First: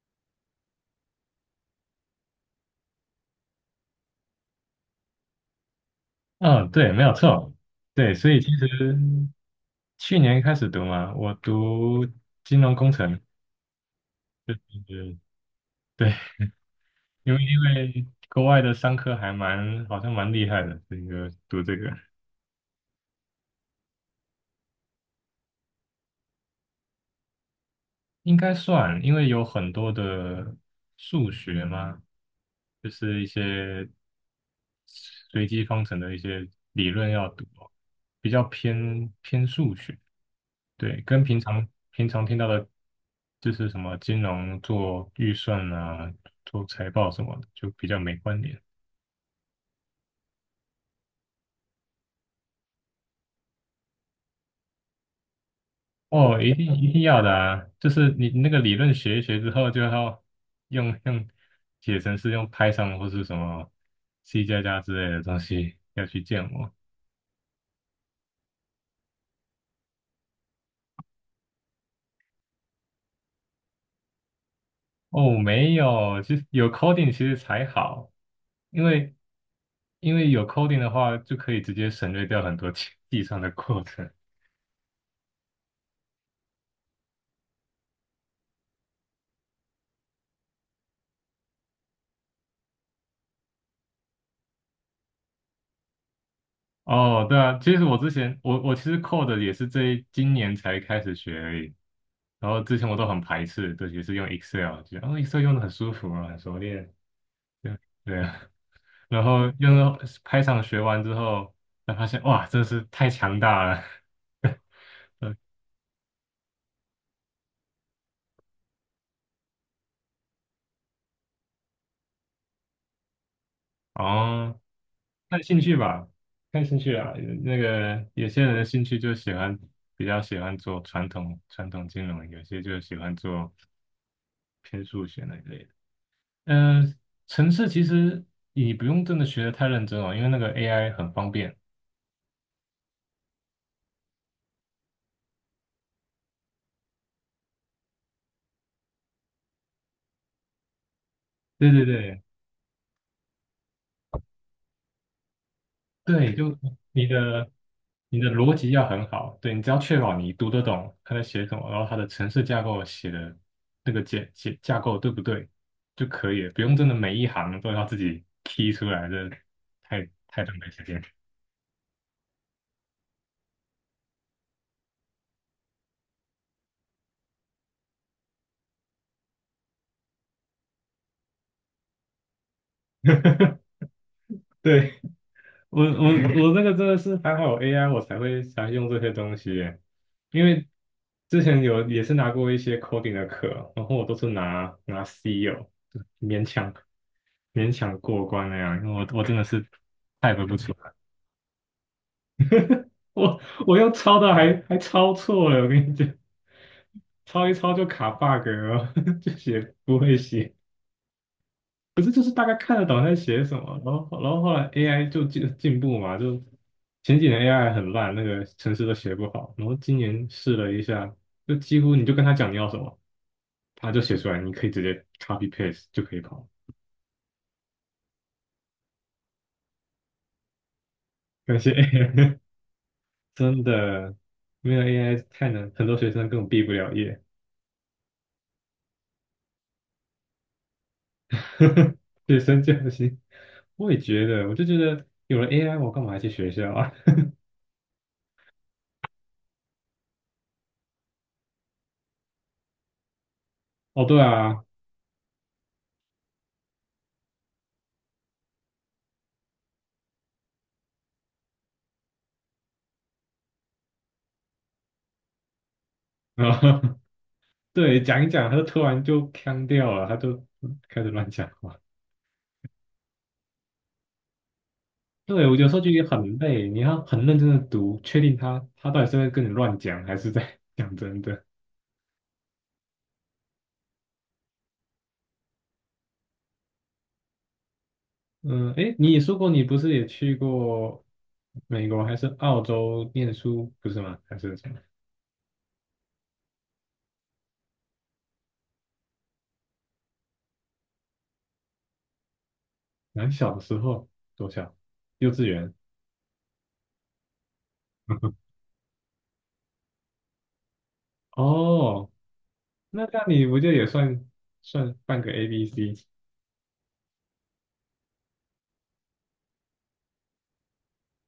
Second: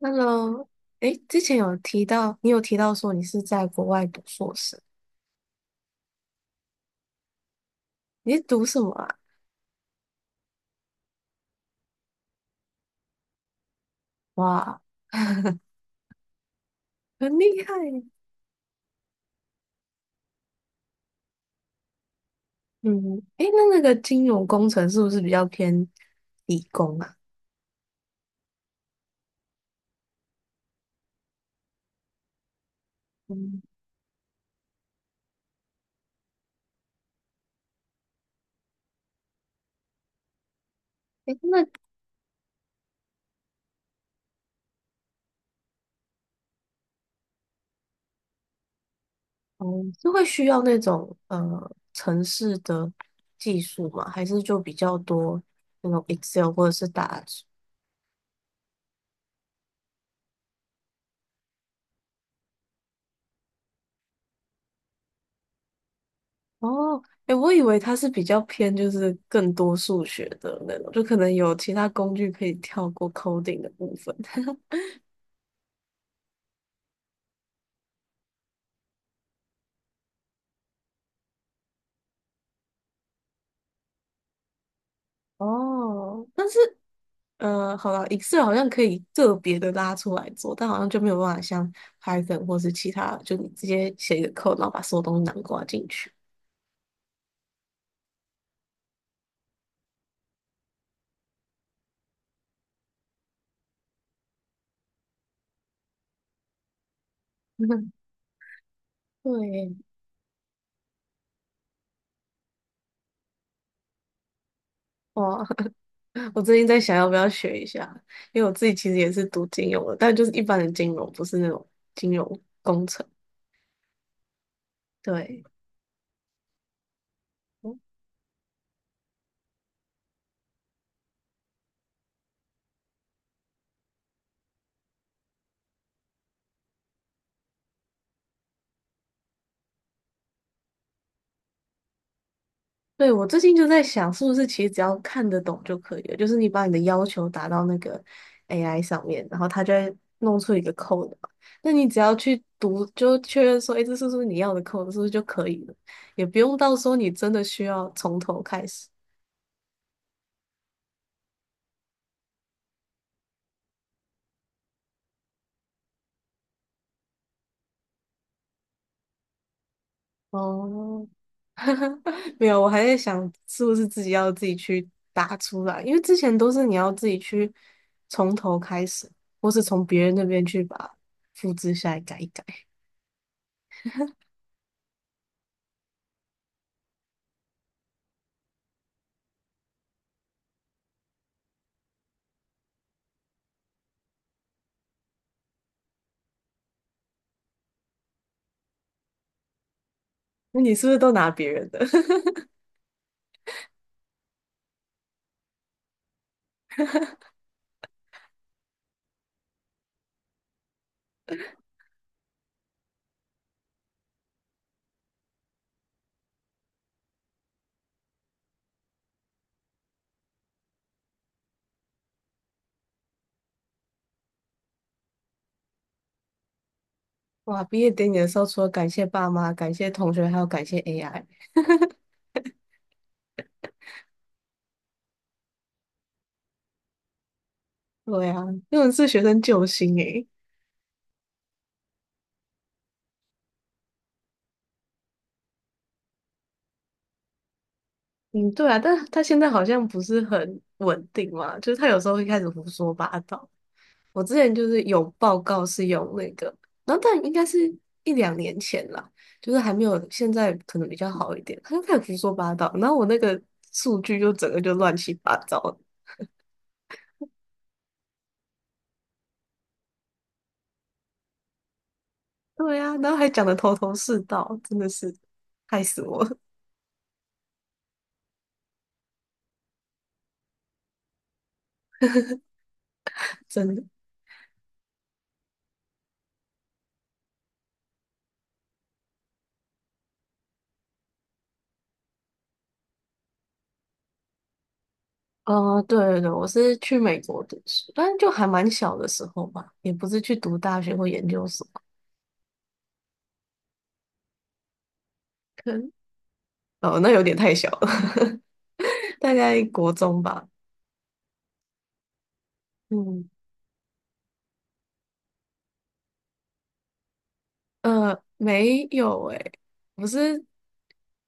Hello，哎，之前有提到，你有提到说你是在国外读硕士，嗯，对，没有错，对，所你以是其读实什么啊？去年开始读嘛，我读金融工程，就哇，是对，因很为因厉害耶。为国外的商科还蛮好像蛮厉害的，这个读这个嗯，哎，那个金融工程是不是比较偏理工啊？应该算，因为有很多的数学嘛，就是一嗯，些随机方程的一些理论要读哦，比较偏数学，对，跟哎，平那常平常听到的，就是什么金融做预算啊、做财报什么的，就比较没关联。哦，是会需要那种呃城市的技术吗？还是就比较多那种 哦，Excel 一或者定是一定要打的字？啊！就是你那个理论学一学之后，就要用用写成是用 Python 或是什么 C 加加之类的东西要去建模。哦，哎，我以为它是比较偏就是更多数学的那种，就可能有其他工具可以跳过 coding 的部分。哦，没有，其实有 coding 其实才好，因为因为有 coding 的话，就可以直接省略掉很多 计算的过程。哦，但是好了，Excel 好像可以个别的拉出来做，但好像就没有办法像 Python 或是其他，就你直接写一个 code，然后把所有东西囊括进去。哦，对啊，其实我之前我其实 code 也是今年才开始学而已，然后之前我都很排斥，对，也是用 Excel，觉得哦 Excel 用的很舒服啊，很熟练，对 对啊，然后对，用到开场学完之后，才发现哇，真是太强大了，对，哇，我最近在想要不要学一下，因为我自己其实也是读金融的，但就是一般的金融，不是那种金融工程。哦，看对，兴趣吧，看兴趣啊，那个有些人的兴趣就喜欢比较喜欢做传统金融，有些就喜欢做偏数学那一类的。呃，程式其实你不用真的学的太认真哦，因为那个 AI 很方便。对，我最近就在想，是不是其实只要看得懂就可以了？就是你把你的要求打到那个 AI 上面，然后它就会弄出一个 code 嘛对那对你只要对去读，就确认说，哎，这是不是你要的 code，是不是就可以了？也对，不就用到时候你你真的的需要从你的头逻开辑要始。很好，对你只要确保你读得懂他在写什么，然后他的程式架构写的那个架构对不对就可以了，不用真的每一行都要自己 key 出来，的，太太浪费时间。哦，没有，我还在想是不是自己要自己去打出来，因为之前都是你要自己去从头开始，或是从别人那边去把复制下来改一改。对，我这个真的是还好有 AI 我才会才用这些东西耶因为之前有也是拿过一些 coding 的课，然后我都是拿 C 有勉强勉强过关那样，因为我真的是 type 不那出你是来，不是都拿别人的？我我用抄的还抄错了，我跟你讲，抄一抄就卡 bug 了，就写不会写。可是就是大概看得懂他在写什么，然后后来 AI 就进步嘛，就前几年 AI 很烂，那个程式都写不好，然后今年试了一下，就几乎你就跟他讲你要什么，他就写出来，你可以直接 copy paste 就可以跑。哇，毕业典礼的时候，除了感谢爸妈、感谢同学，还有感谢 AI。感谢 AI，真的没有 AI 太难，很多学生根本毕不了业。对啊，那种是学生救星诶。学生不行。我也觉得，我就觉得有了 AI，我干嘛还去学校啊？嗯，对啊，但他现在好像不是很稳定嘛，就是他有时候会开始胡说八道。哦，对我之前啊，就是有报告是用那个，然后但应该是一两年前啦，就是还没有现在可能比较好一点。他就开始胡说八道，然后我那个数据就整个就乱七八糟，啊对，讲一讲，他就突然就腔掉了，他就开始乱讲话。对呀、然后还讲的头头是道，真的是对，我有时候害就死也我了，很累，你要很认真的读，确定他他到底是在跟你乱讲，还是在 讲真的。真的。嗯，诶，你也说过你不是也去过美国还是澳洲念书，不是吗？还是什么？对对对，我是去美国读书，但是就还蛮小的时候吧，也不是去读大学或研究所，蛮小的时候，多小？幼稚可园。能哦，那有点太小了，大概国中吧。哦，那那嗯，你不就也算算半个 ABC？没有诶、我是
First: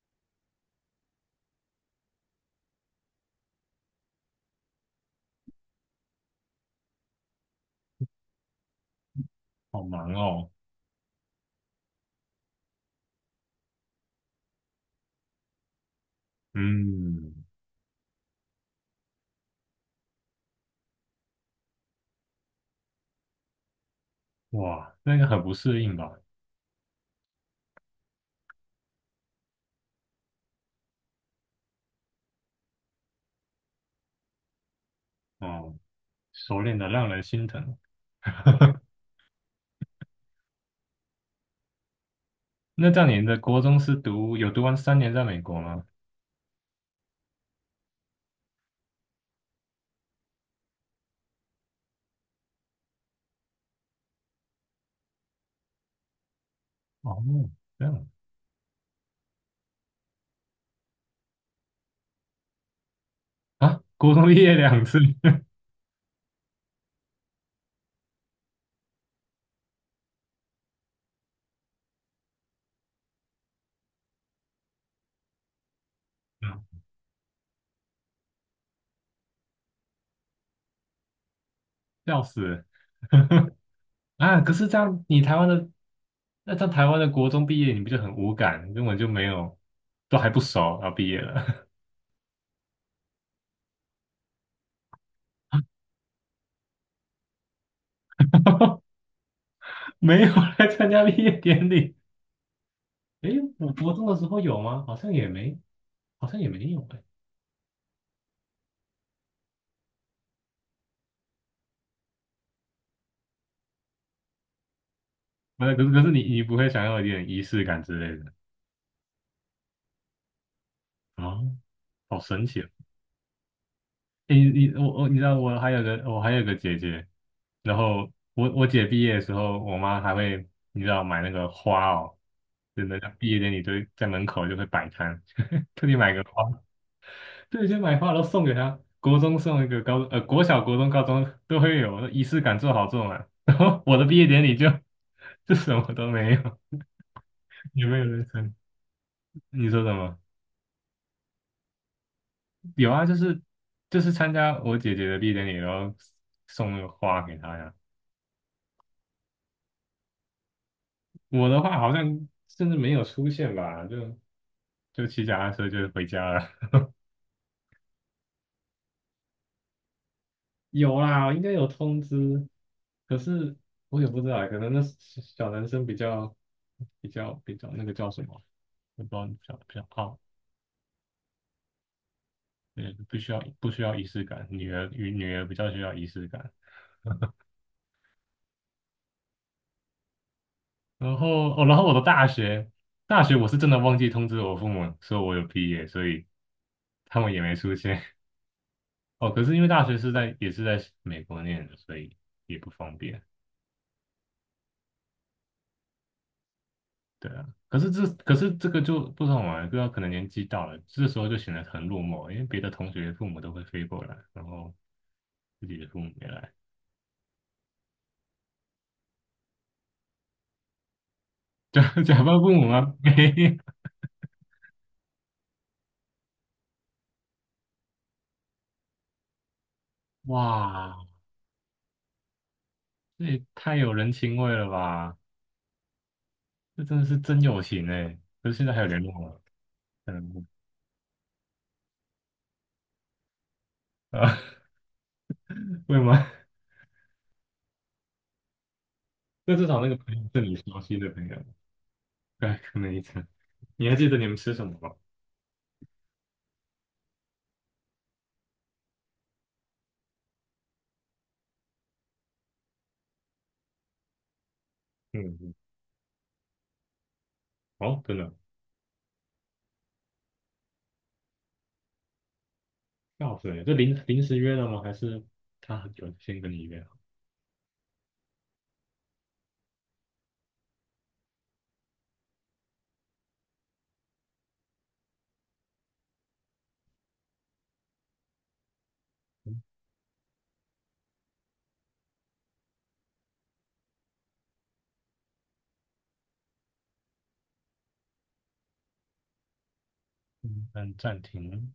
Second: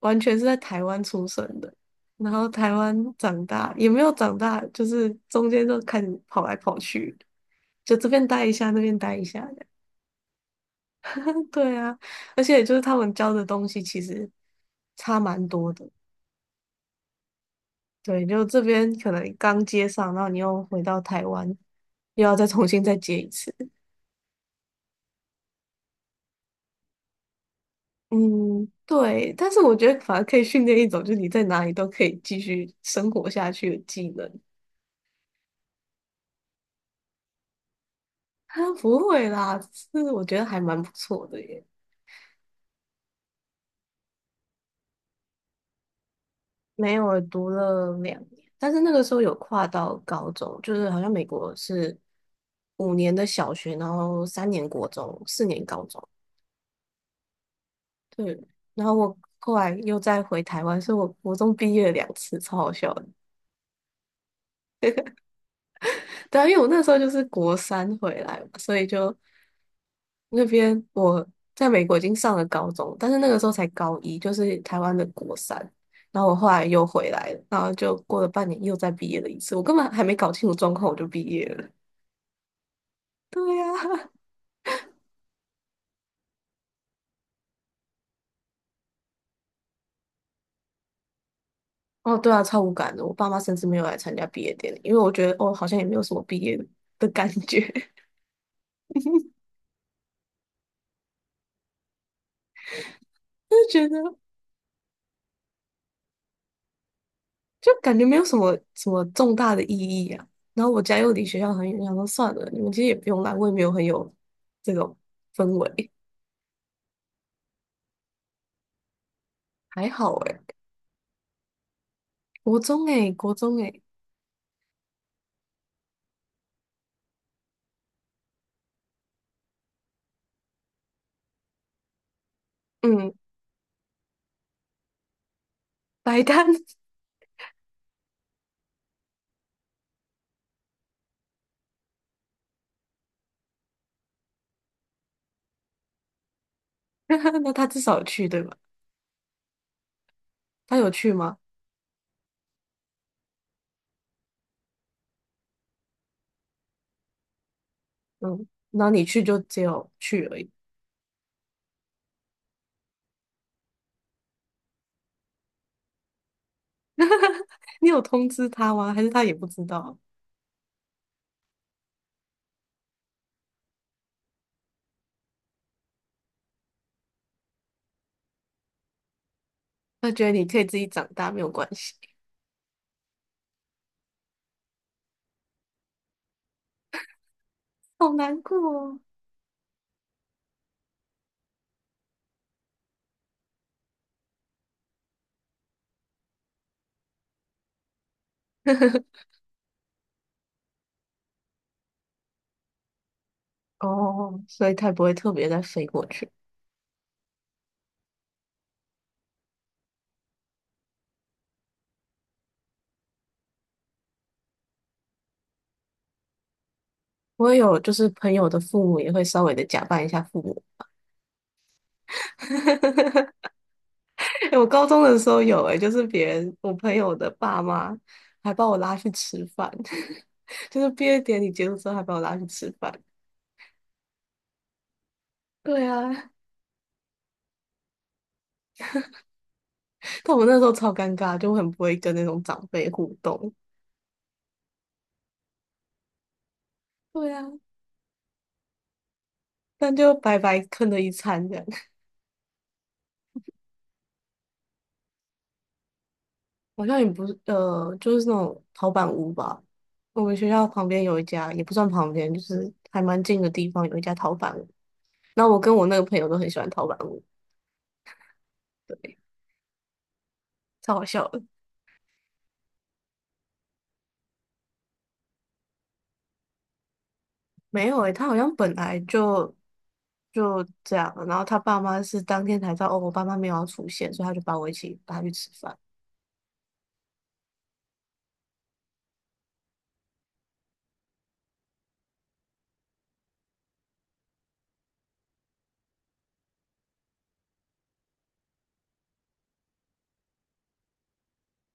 完全是在台湾出生的，然后台湾长大，也没有长大，就是中间就看跑来跑去，就这边待一下，那边待一下。好忙哦。对啊，而且就是他们教的东西其实差蛮多的。嗯，对，就这边可能刚接上，然后你又回到台湾，又要再重新再接一次。哇，那个很不适应吧？嗯，对。但是我觉得反而可以训练一种，就是你在哪里都可以继续生活下去的技能。哦。熟练的让人心疼。啊，不会啦，是我觉得还蛮不错的耶。那这样你的国中是读有读完3年在美国吗？没有，读了两年，但是那个时候有跨到高中，就是好像美国是五年的小学，然后三年国中，四年高中。哦，这样对，然后我后来又再回台湾，所以我国中毕业了两次，超好笑的。啊，国中毕业2次，对啊，因为我那时候就是国三回来嘛，所以就那边我在美国已经上了高中，但是那个时候才高一，就是台湾的国三。然后我后来又 回来了，然后就过了半年又再毕业了一次，我根本还没搞清楚状况我就毕业了。笑死对呀、啊！可是这样你台湾的那在台湾的国中毕业，你不就很无感，根本就没有，都还不熟，然后毕业了，哦对啊，超无感的。我爸妈甚至没有来参加毕业典礼，因为我觉得哦好像也没有什么毕业的感觉。没有来参加毕业典礼。诶，就我觉国中的得时候有吗？好像也没，好像也没有诶。就感觉没有什么重大的意义啊。然后我家又离学校很远，想说算了，你们其实也不用来，我也没有很有这种氛不是，可是围，可是你不会想要一点仪式感之类的还好诶、啊？好神国奇哦！中诶、国中诶、你我你知道我还有个姐姐，然后我姐毕业的时候，我妈还会你知道买那个花哦，真的，像嗯，毕业典礼都在门口就会摆摊，特地买个白花，干，对，就买花然后送给她，国中送一个，高呃国小、国中、高中都会有，仪式感做好做满。然后我的毕业典礼就什么都没有，那他 至有没少有有人去对生。吧？你说什么？他有去吗？有啊，就是参加我姐姐的毕业典礼，然后送那个花给她呀。嗯，然后你去就只有去而已，我的话好像甚至没有出现吧，就骑脚踏车就回家了。你有通知他吗？还是他也不知道？有啦，应该有通知，可是我也不知道，可能那小小男生比较比较那个叫什么，我不知道比较他傲，觉得你可以自己长大，没有关系，对，不需要仪式感，女儿与女儿比较需要仪式感。好难过哦。然后哦，然后我的大学我是真的忘记通知我父母说我有毕业，所以他们也没出现。哦，可是因为大学是在也是在美国念的，所以也不方便。哦，所以他也不会特别再飞过去。对啊，可是这个就不好玩，不知道可能年纪到了，这时候就显得很落寞，因为别的同学父母都会飞过来，然后自己的父母没来，我也有，就是朋友的父母也会稍微的假扮一下父母。假 假扮父母吗？没，欸我高中的时候有、诶，就是别人我朋友的爸妈还把我拉去吃饭，就是哇，毕业典礼结束之后还把我拉去吃饭。这也太有人情味了吧！对啊，这真的是真友情哎。可是现在还有联络吗？但我嗯那时候超尴尬，就很不会跟那种长辈互动。啊，会吗？对啊，那至少那但个朋就友白是你白熟坑悉了的一朋友，餐这样。对，可能一层。你还记得你们吃什么吗？好像也不是，就是那种陶板屋吧。我们学校旁边有一家，也不算旁边，就是还蛮近的地方，有一家陶板嗯，那嗯我跟我那个朋友都很喜欢陶板屋，哦，真的哦。对，超好笑的。要死这临时约的吗？还是他有先跟你约好？没有诶、他好像本来就就这样了然后他爸妈是当天才知道哦，我爸妈没有要出现，所以他就把我一起带他去吃饭。嗯，嗯，按暂停。